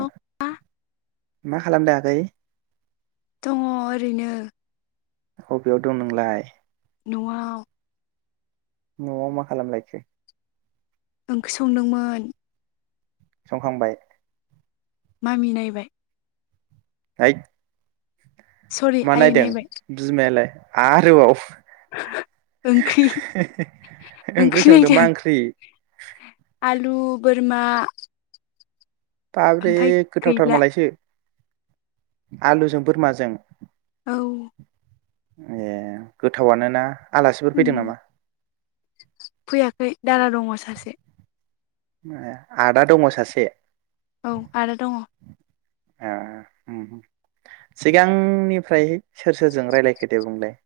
औ मा खालामदों आगै? दङ ओरैनो। अबेयाव दं नोंलाय? न आव। न'आव मा खालामलायखो ओंख्रि संदोंमोन। संखांबाय। मामि नायबाय। होइद। सरि मा आयै नायदों नायबाय बिमायालाय? आरोबाव ओंख्रि [unintelligible] ओंख्रि संदों मा ओंख्रि? आलु बोरमा बाबरे ओमफ्राय गोथावथार गैला मालायसो। आलुजों बोरमाजों। औ ए गोथावानो ना। आलासिफोर फैदों नामा? फैयाखै दादा दङ सासे आदा दङ सासे औ आदा दङ सिगांनिफ्राय सोर सोरजों रायलायखोदे बुंलाय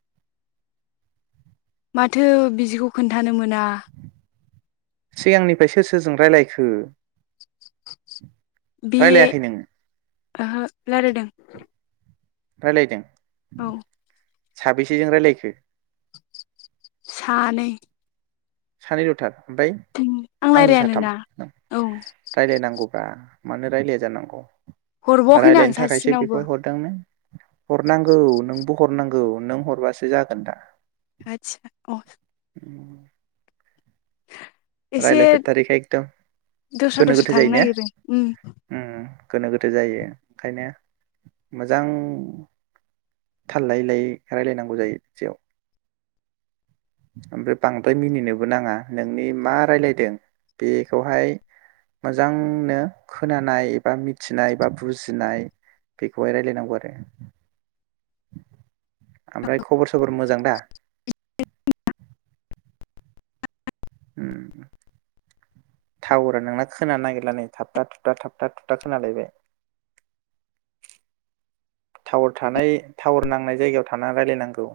माथो बिदिखौ खोन्थानो मोना सिगांनिफ्राय सोर सोरजों रायलायखो बे रायलायाखै नोङो ओहो रायलायदों रायलायदों औ साबेसेजों रायलायखो सानै सानै लथार ओमफ्राय आं आंजों साथाम रायलायानोना औ रायलायनांगौ मानो रायलाया जानांगौ हरबावाखैनो आं रायलायनो थाखायसो सासेनावबो बेखौहाय हरदोंनो हरनांगौ नोंबो हरनांगौ नों हरबासो जागोन दा आतसा औ एसे रायलायफेरथारैखाय एकदम दस्रा गोनो दस्रा गोथो थांनो जायो ने नागिरदों उम गोनो गोथो जायो ओंखायनो मोजां थाल लायै लायै रायलायनांगौ जायो बिदियाव ओमफ्राय बांद्राय मिनिनोबो नाङा नोंनि मा रायलायदों बेखौहाय मोजांनो खोनानाय एबा मिथिनाय बा बुजिनाय बेखौहाय रायलायनांगौ आरो [inaudible] ओमफ्राय खबर सबर मोजां दा टावारा नोंना खोनानो नागिरला नै थाबथा थुबथा थाबथा थुबथा खोनालायबाय टावार थानाय टावार नांनाय जायगायाव थाना रायलायनांगौ